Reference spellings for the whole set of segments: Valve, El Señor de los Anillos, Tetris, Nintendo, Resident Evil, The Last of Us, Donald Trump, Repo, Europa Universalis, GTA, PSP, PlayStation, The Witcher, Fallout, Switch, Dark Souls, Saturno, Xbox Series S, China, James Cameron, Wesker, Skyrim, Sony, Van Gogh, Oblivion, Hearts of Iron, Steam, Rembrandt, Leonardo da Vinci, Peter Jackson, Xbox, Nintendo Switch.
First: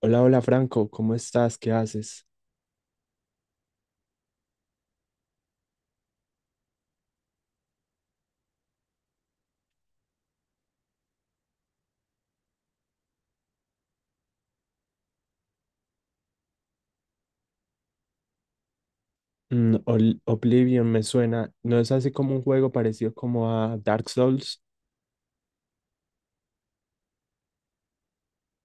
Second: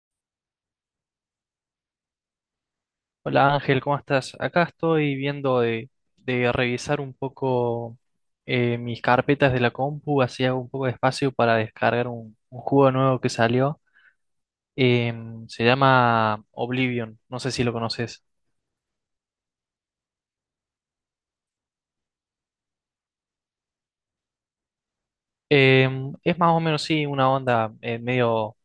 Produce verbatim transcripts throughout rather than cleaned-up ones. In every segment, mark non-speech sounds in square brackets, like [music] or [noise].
Hola, hola Franco, ¿cómo estás? ¿Qué haces? Hola Ángel, ¿cómo estás? Acá estoy viendo de, de revisar un poco eh, mis carpetas de la compu, así hago un poco de espacio para descargar un, un juego nuevo que salió. Em, se llama Oblivion, no sé si lo conoces. Mm, Ol- Oblivion me suena. ¿No es así como un juego parecido como a Dark Souls? Em, es más o menos, sí, una onda eh, medio,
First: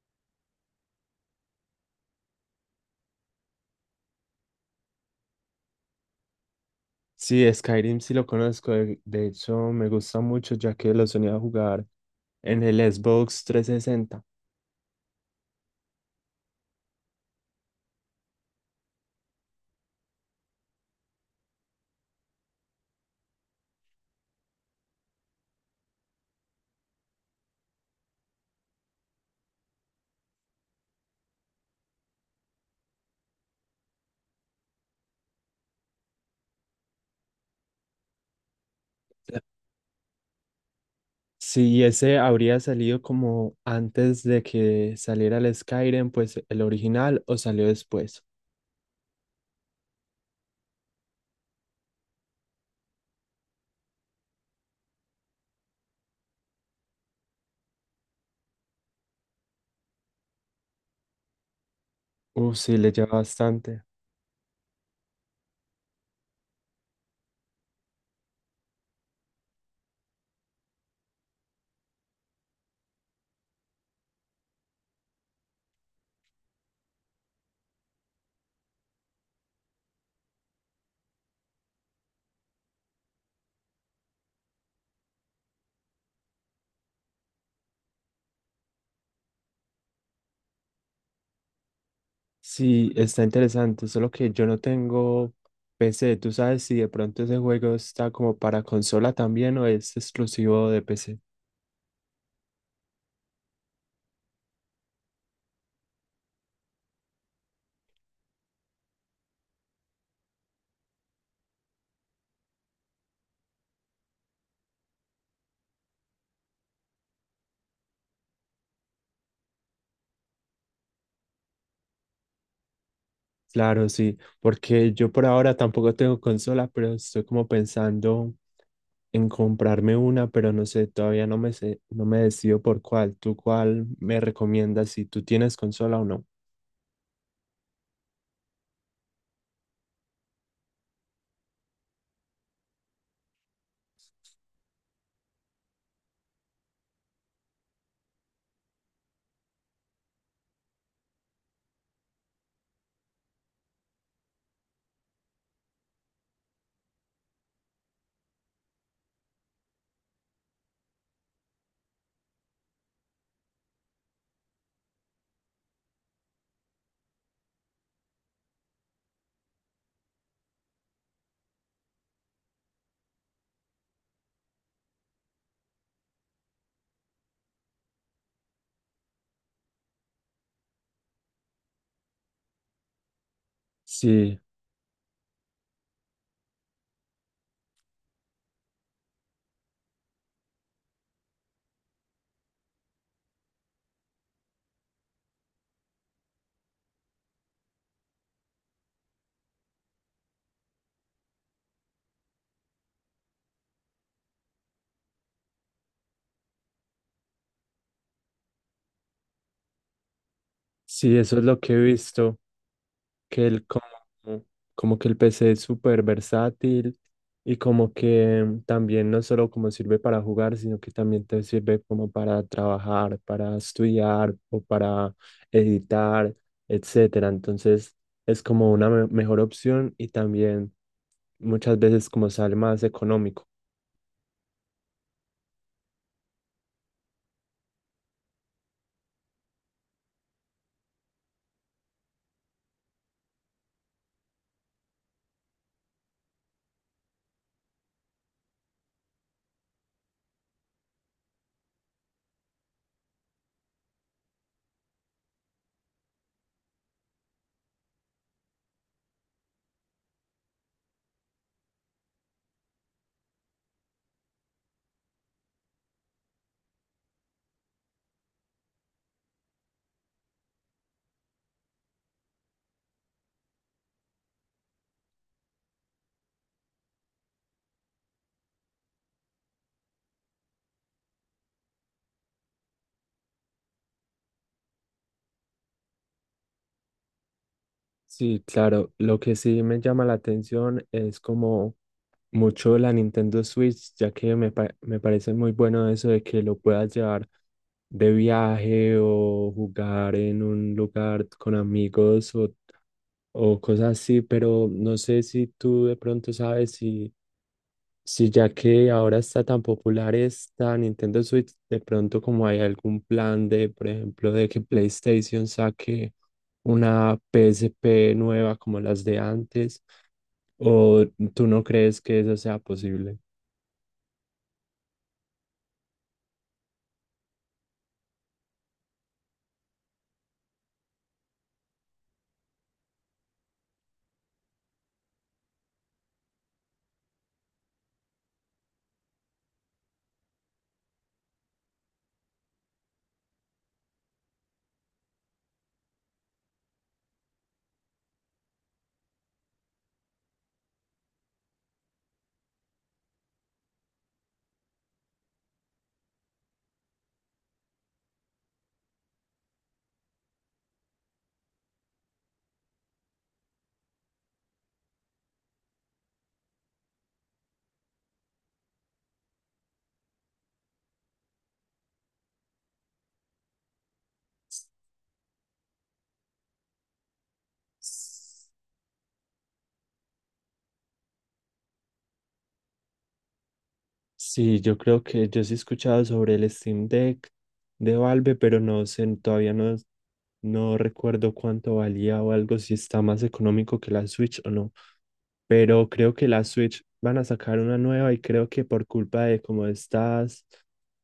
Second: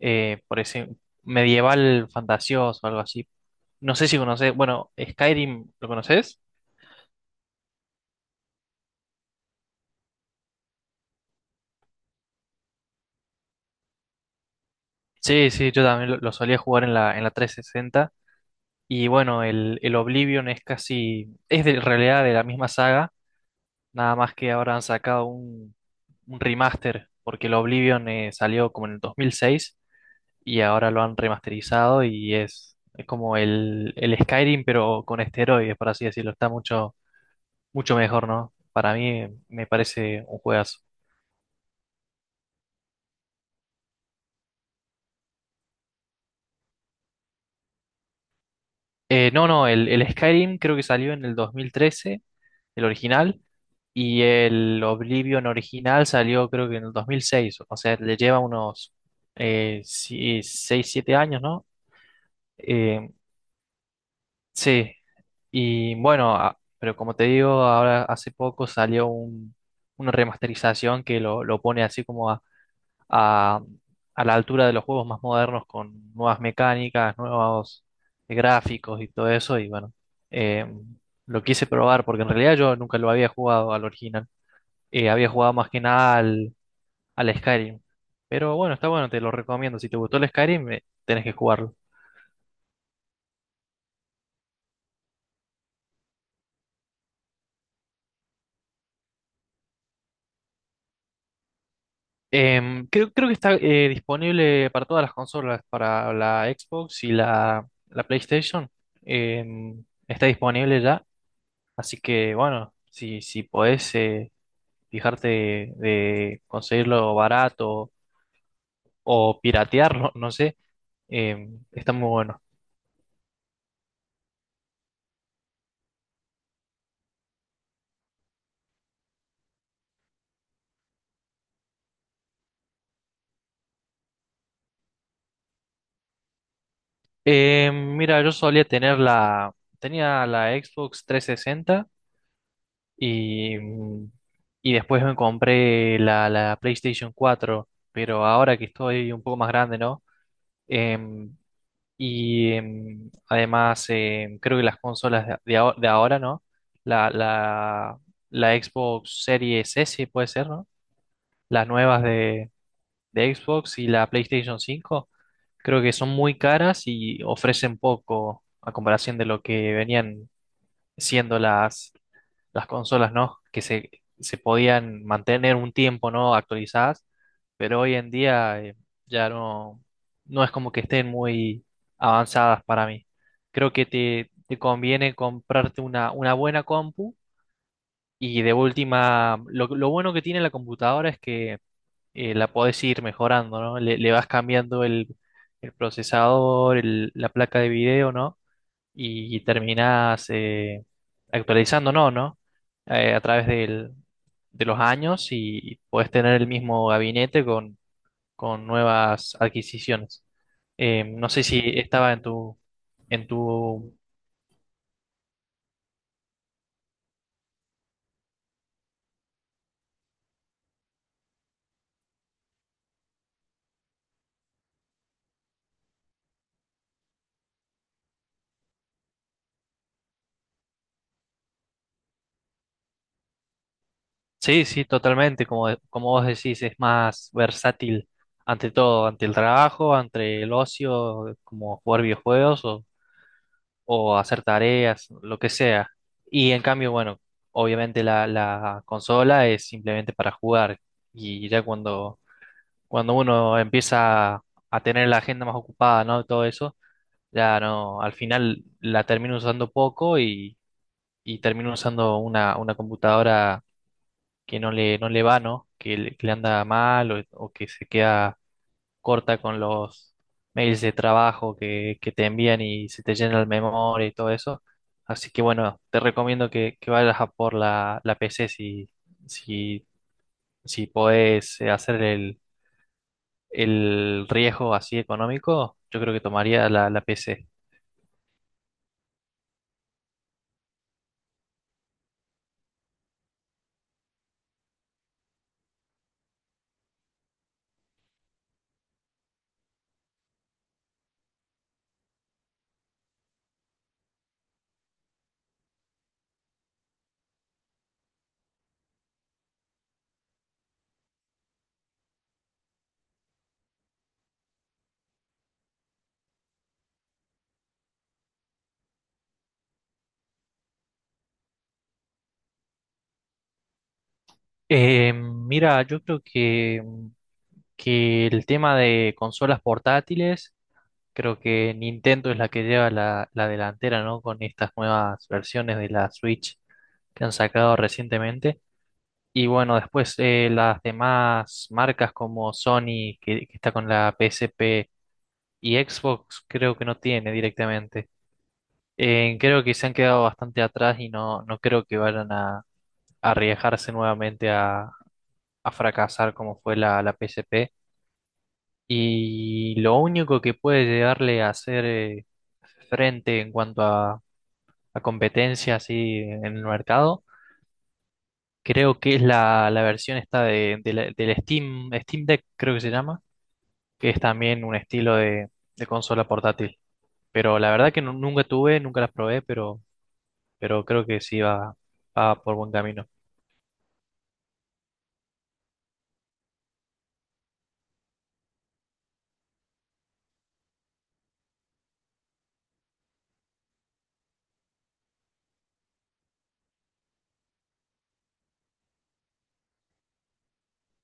eh, por decir, medieval fantasioso, algo así. No sé si conoces, bueno, Skyrim, ¿lo conoces? Sí, Skyrim sí lo conozco. De, de hecho, me gusta mucho ya que lo solía jugar en el Xbox trescientos sesenta. Sí, sí, yo también lo, lo solía jugar en la, en la trescientos sesenta. Y bueno, el, el Oblivion es casi, es de, en realidad de la misma saga, nada más que ahora han sacado un, un remaster, porque el Oblivion eh, salió como en el dos mil seis y ahora lo han remasterizado y es, es como el, el Skyrim, pero con esteroides, por así decirlo, está mucho, mucho mejor, ¿no? Para mí eh, me parece un juegazo. Sí, ese habría salido como antes de que saliera el Skyrim, pues el original, o salió después. Eh, no, no, el, el Skyrim creo que salió en el dos mil trece el original, y el Oblivion original salió creo que en el dos mil seis, o sea, le lleva unos eh, si, seis siete años, ¿no? Uf, sí, le Eh, lleva bastante. sí, y bueno, a- pero como te digo, ahora hace poco salió un- una remasterización que lo, lo pone así como a, a- a la altura de los juegos más modernos con nuevas mecánicas, nuevos gráficos y todo eso, y bueno, eh, lo quise probar porque en realidad yo nunca lo había jugado al original. Eh, había jugado más que nada al, al Skyrim. Pero bueno, está bueno, te lo recomiendo. Si te gustó el Skyrim, eh, tenés que jugarlo. Sí, está interesante, solo que yo no tengo P C. ¿Tú sabes si de pronto ese juego está como para consola también o es exclusivo de P C? Em, creo, creo que está eh, disponible para todas las consolas, para la Xbox y la, la PlayStation. Em, está disponible ya. Así que bueno, si, si podés eh, fijarte de conseguirlo barato o piratearlo, [laughs] no sé, em, está muy bueno. Claro, sí, porque yo por ahora tampoco tengo consola, pero estoy como pensando en comprarme una, pero no sé, todavía no me sé, no me decido por cuál. ¿Tú cuál me recomiendas si tú tienes consola o no? Em, mira, yo solía tener la, tenía la Xbox trescientos sesenta. Y, y después me compré la, la PlayStation cuatro, pero ahora que estoy un poco más grande, ¿no? Em, y em, Además em, creo que las consolas de, de aho- de ahora, ¿no? La, la, la Xbox Series S puede ser, ¿no? Las nuevas de, de Xbox y la PlayStation cinco creo que son muy caras y ofrecen poco a comparación de lo que venían siendo las, las consolas, ¿no? Que se, se podían mantener un tiempo, ¿no? Actualizadas, pero hoy en día eh, ya no, no es como que estén muy avanzadas para mí. Creo que te, Sí, te conviene comprarte una, una buena compu, y de última, lo, lo bueno que tiene la computadora es que eh, la podés ir mejorando, ¿no? Le, le vas cambiando el, el procesador, el- la placa de video, ¿no? Y terminas eh, actualizando, ¿no? ¿no? Eh, a través del- de los años y puedes tener el mismo gabinete con, con nuevas adquisiciones. Eh, sí, No eso sé es lo si que he estaba en visto. tu, en Que el, como, tu... como que el P C es súper versátil y como que también no solo como sirve para jugar, sino que también te sirve como para trabajar, para estudiar o para editar, etcétera. Entonces es como una me- mejor opción y también muchas veces como sale más económico. Sí, sí, totalmente, como, de- como vos decís, es más versátil ante todo, ante el trabajo, ante el ocio, como jugar videojuegos o hacer tareas, lo que sea. Y en cambio, bueno, obviamente la, la consola es simplemente para jugar. Y ya cuando, cuando uno empieza a tener la agenda más ocupada, ¿no? Todo eso, ya no, al final la termino usando poco y, y termino usando una, una computadora que no le, no le va, ¿no? que le que le anda mal o, o que se queda corta con los mails de trabajo que, que te envían y se te llena el memoria y todo eso. Así que bueno, te recomiendo que, que vayas a por la, la P C si, si, si podés eh, hacer el, el riesgo así económico, yo creo que tomaría la, la P C. Sí, claro, lo que sí me llama la atención es como mucho la Nintendo Switch, ya que me, pa- me parece muy bueno eso de que lo puedas llevar de viaje o jugar en un lugar con amigos o, o cosas así, pero no sé si tú de pronto sabes si, si ya que ahora está tan popular esta Nintendo Switch, de pronto como hay algún plan de, por ejemplo, de que PlayStation saque una P S P nueva como las de antes, o tú no crees que eso sea posible. Eh, mira, yo creo que, que el tema de consolas portátiles, creo que Nintendo es la que lleva la, la delantera, ¿no? Con estas nuevas versiones de la Switch que han sacado recientemente. Y bueno, después eh, las demás marcas como Sony, que, que está con la P S P y Xbox, creo que no tiene directamente. Eh, creo que se han quedado bastante atrás y no, no creo que vayan a, a arriesgarse nuevamente a fracasar como fue la, la P S P. Y lo único que puede llegarle a hacer eh, frente en cuanto a, a competencia así en el mercado, creo que es la, la versión esta de, de la- del Steam, Steam Deck, creo que se llama, que es también un estilo de, de consola portátil. Pero la verdad que nu- nunca tuve, nunca las probé, pero, pero creo que sí va, va por buen camino. Sí, yo creo que yo sí he escuchado sobre el Steam Deck de Valve, pero no sé, todavía no, no recuerdo cuánto valía o algo, si está más económico que la Switch o no. Pero creo que la Switch van a sacar una nueva y creo que por culpa de como estas,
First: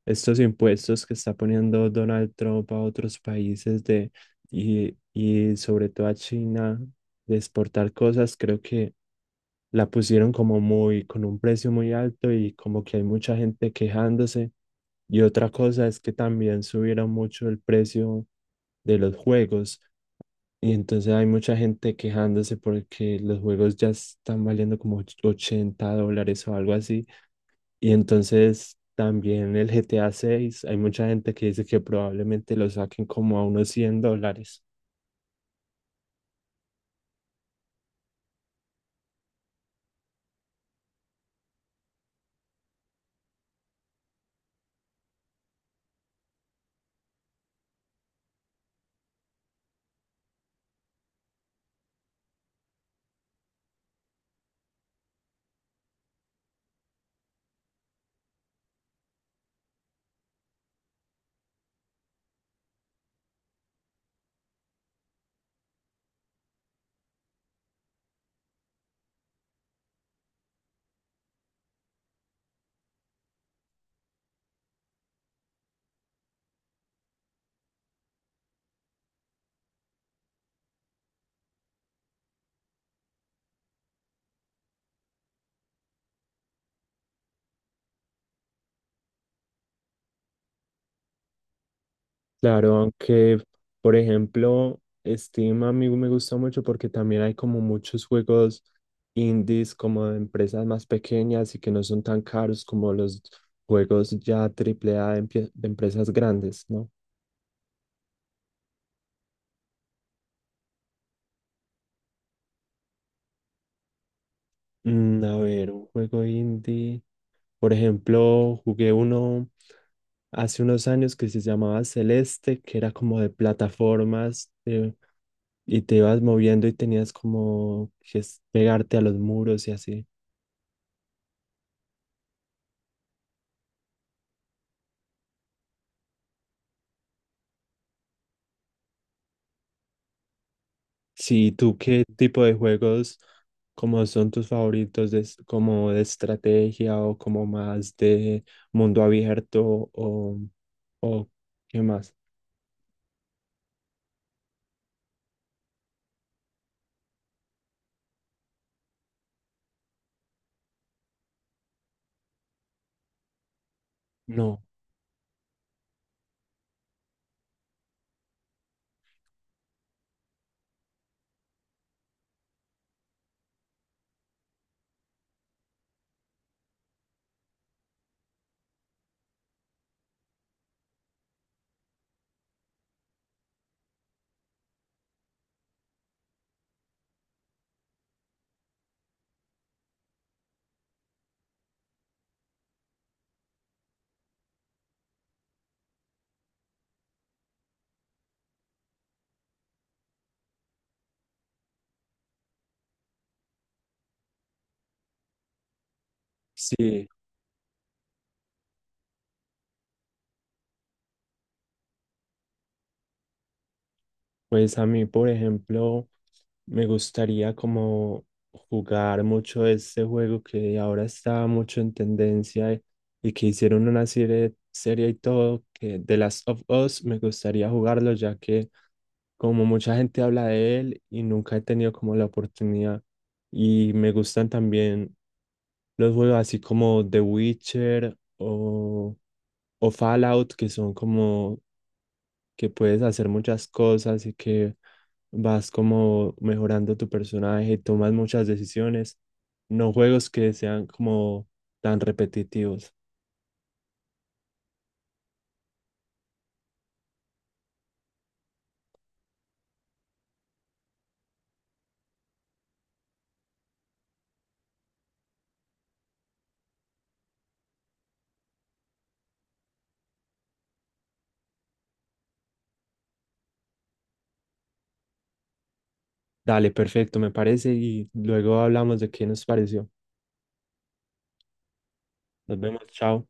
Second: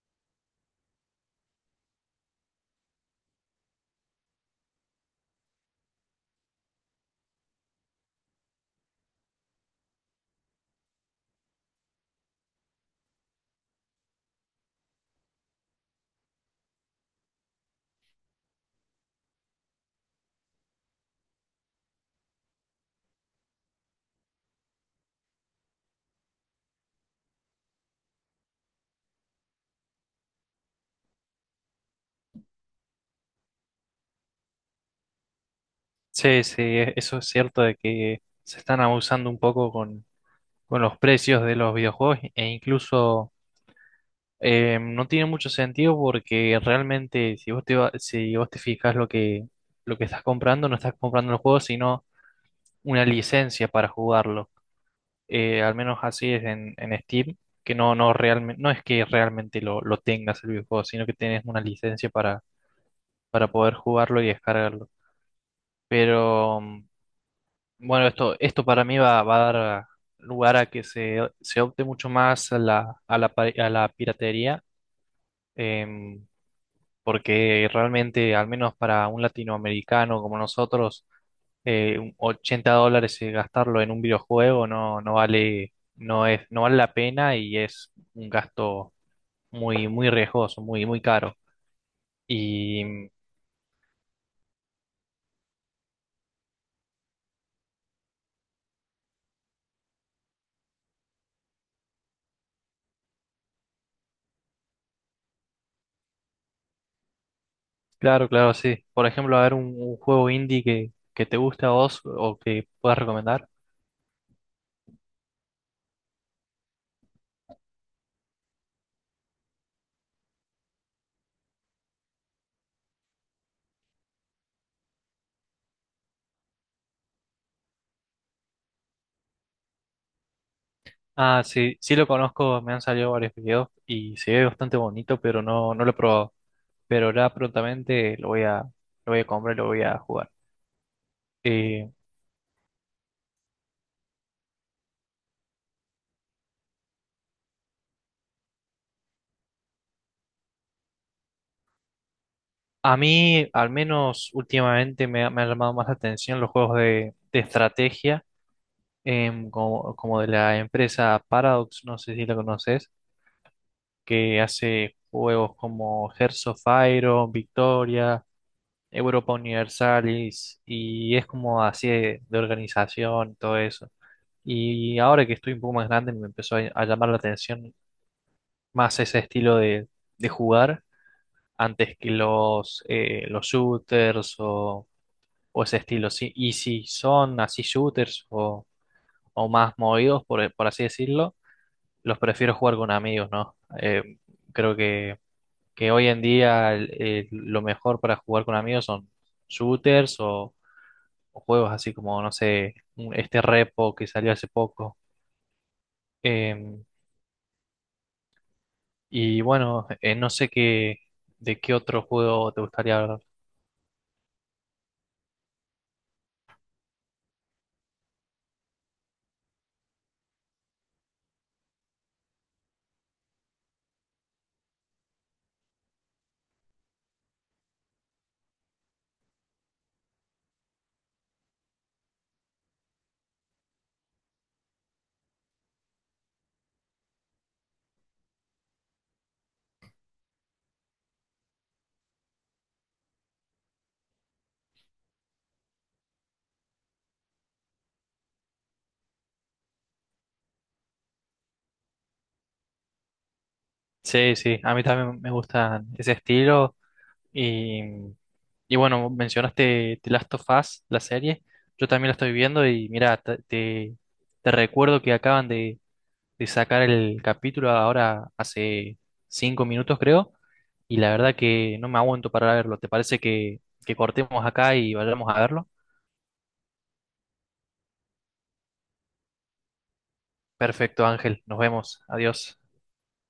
estos impuestos que está poniendo Donald Trump a otros países de, y, y sobre todo a China de exportar cosas, creo que la pusieron como muy, con un precio muy alto y como que hay mucha gente quejándose. Y otra cosa es que también subieron mucho el precio de los juegos. Y entonces hay mucha gente quejándose porque los och- juegos ya están valiendo como och- ochenta dólares o algo así. Y entonces también el GTA seis hay mucha gente que dice que probablemente lo saquen como a unos cien dólares. Sí, sí, e- eso es cierto de que se están abusando un poco con los precios de los videojuegos e incluso eh, no tiene mucho sentido porque realmente si vos te, va- si vos te fijas lo que, lo que estás comprando, no estás comprando el juego, sino una licencia para jugarlo. Eh, al menos así es en, en Steam, que no, no, realmente, no es que realmente lo, lo tengas el videojuego, sino que tenés una licencia para, para poder jugarlo y descargarlo. Pero mm, bueno, esto, esto para mí va, va a dar lugar a que se, se opte mucho más a la, a la, pa- a la piratería, em, porque realmente, al menos para un latinoamericano como nosotros, eh, un ochenta dólares eh, gastarlo en un videojuego no, no vale, no es, no vale la pena y es un gasto muy, muy riesgoso, muy, muy caro. Claro, Y mm, aunque, por ejemplo, Steam a mí me gusta mucho porque también hay como muchos juegos indies, como de empresas más pequeñas y que no son tan caros como los juegos ya triple A de, empie- de empresas grandes, ¿no? claro, claro, sí. Por ejemplo, a ver un, un juego indie que, que te guste a vos o que puedas recomendar. Mm, a ver, un juego indie. Por ejemplo, jugué uno hace unos años que se llamaba Celeste, que era como de plataformas eh, y te ibas moviendo y tenías como que es- pegarte a los muros y así. Ah, sí, sí lo conozco, me han salido varios videos y se ve bastante bonito, pero no, no lo he probado. Pero ahora prontamente lo voy a, lo voy a comprar y lo voy a jugar. Sí, ¿tú Eh, qué tipo de juegos como son tus favoritos, de es- como de estrategia o como más de mundo abierto o, o qué más? a mí, al menos últimamente, me, ha- me han llamado más la atención los juegos de, de estrategia, em, como, como de la empresa Paradox, no sé si la conoces, que No, hace juegos como Hearts of Iron, Victoria, Europa Universalis, y es como así de de organización, todo eso. Y ahora que estoy un poco más grande, me empezó a, a llamar la atención más ese estilo de, de jugar antes que los, eh, los shooters o, o ese estilo. Sí, y si son así shooters o, o más movidos, por, por así decirlo, los prefiero jugar con amigos, ¿no? Eh, creo que, que hoy en día el- el- lo mejor para jugar con amigos son shooters o, o juegos así como, no sé, un- este Repo que salió hace poco. Em, sí. Y bueno, eh, no sé qué, de qué otro juego te gustaría hablar. Pues a mí, por ejemplo, me gustaría como jugar mucho ese juego que ahora está mucho en tendencia y y que hicieron una serie, serie y todo, que The Last of Us, me gustaría jugarlo ya que como mucha gente habla de él y nunca he tenido como la oportunidad. Y me gustan también los juegos así como The Witcher o, o Fallout, que son como que puedes hacer muchas cosas y que vas como mejorando tu personaje, tomas muchas decisiones, no juegos que sean como tan repetitivos. Sí, sí, a mí también me gustan ese estilo. Y, y bueno, mencionaste The Last of Us, la serie. Yo también la estoy viendo y mira, te, te- te recuerdo que acaban de, de sacar el capítulo ahora hace cinco minutos, creo. Y la verdad que no me aguanto para verlo. ¿Te parece que, que cortemos acá y vayamos a verlo? Dale, perfecto, me parece, y luego hablamos de qué nos pareció. Perfecto, Ángel. Nos vemos. Adiós. Nos vemos, chao.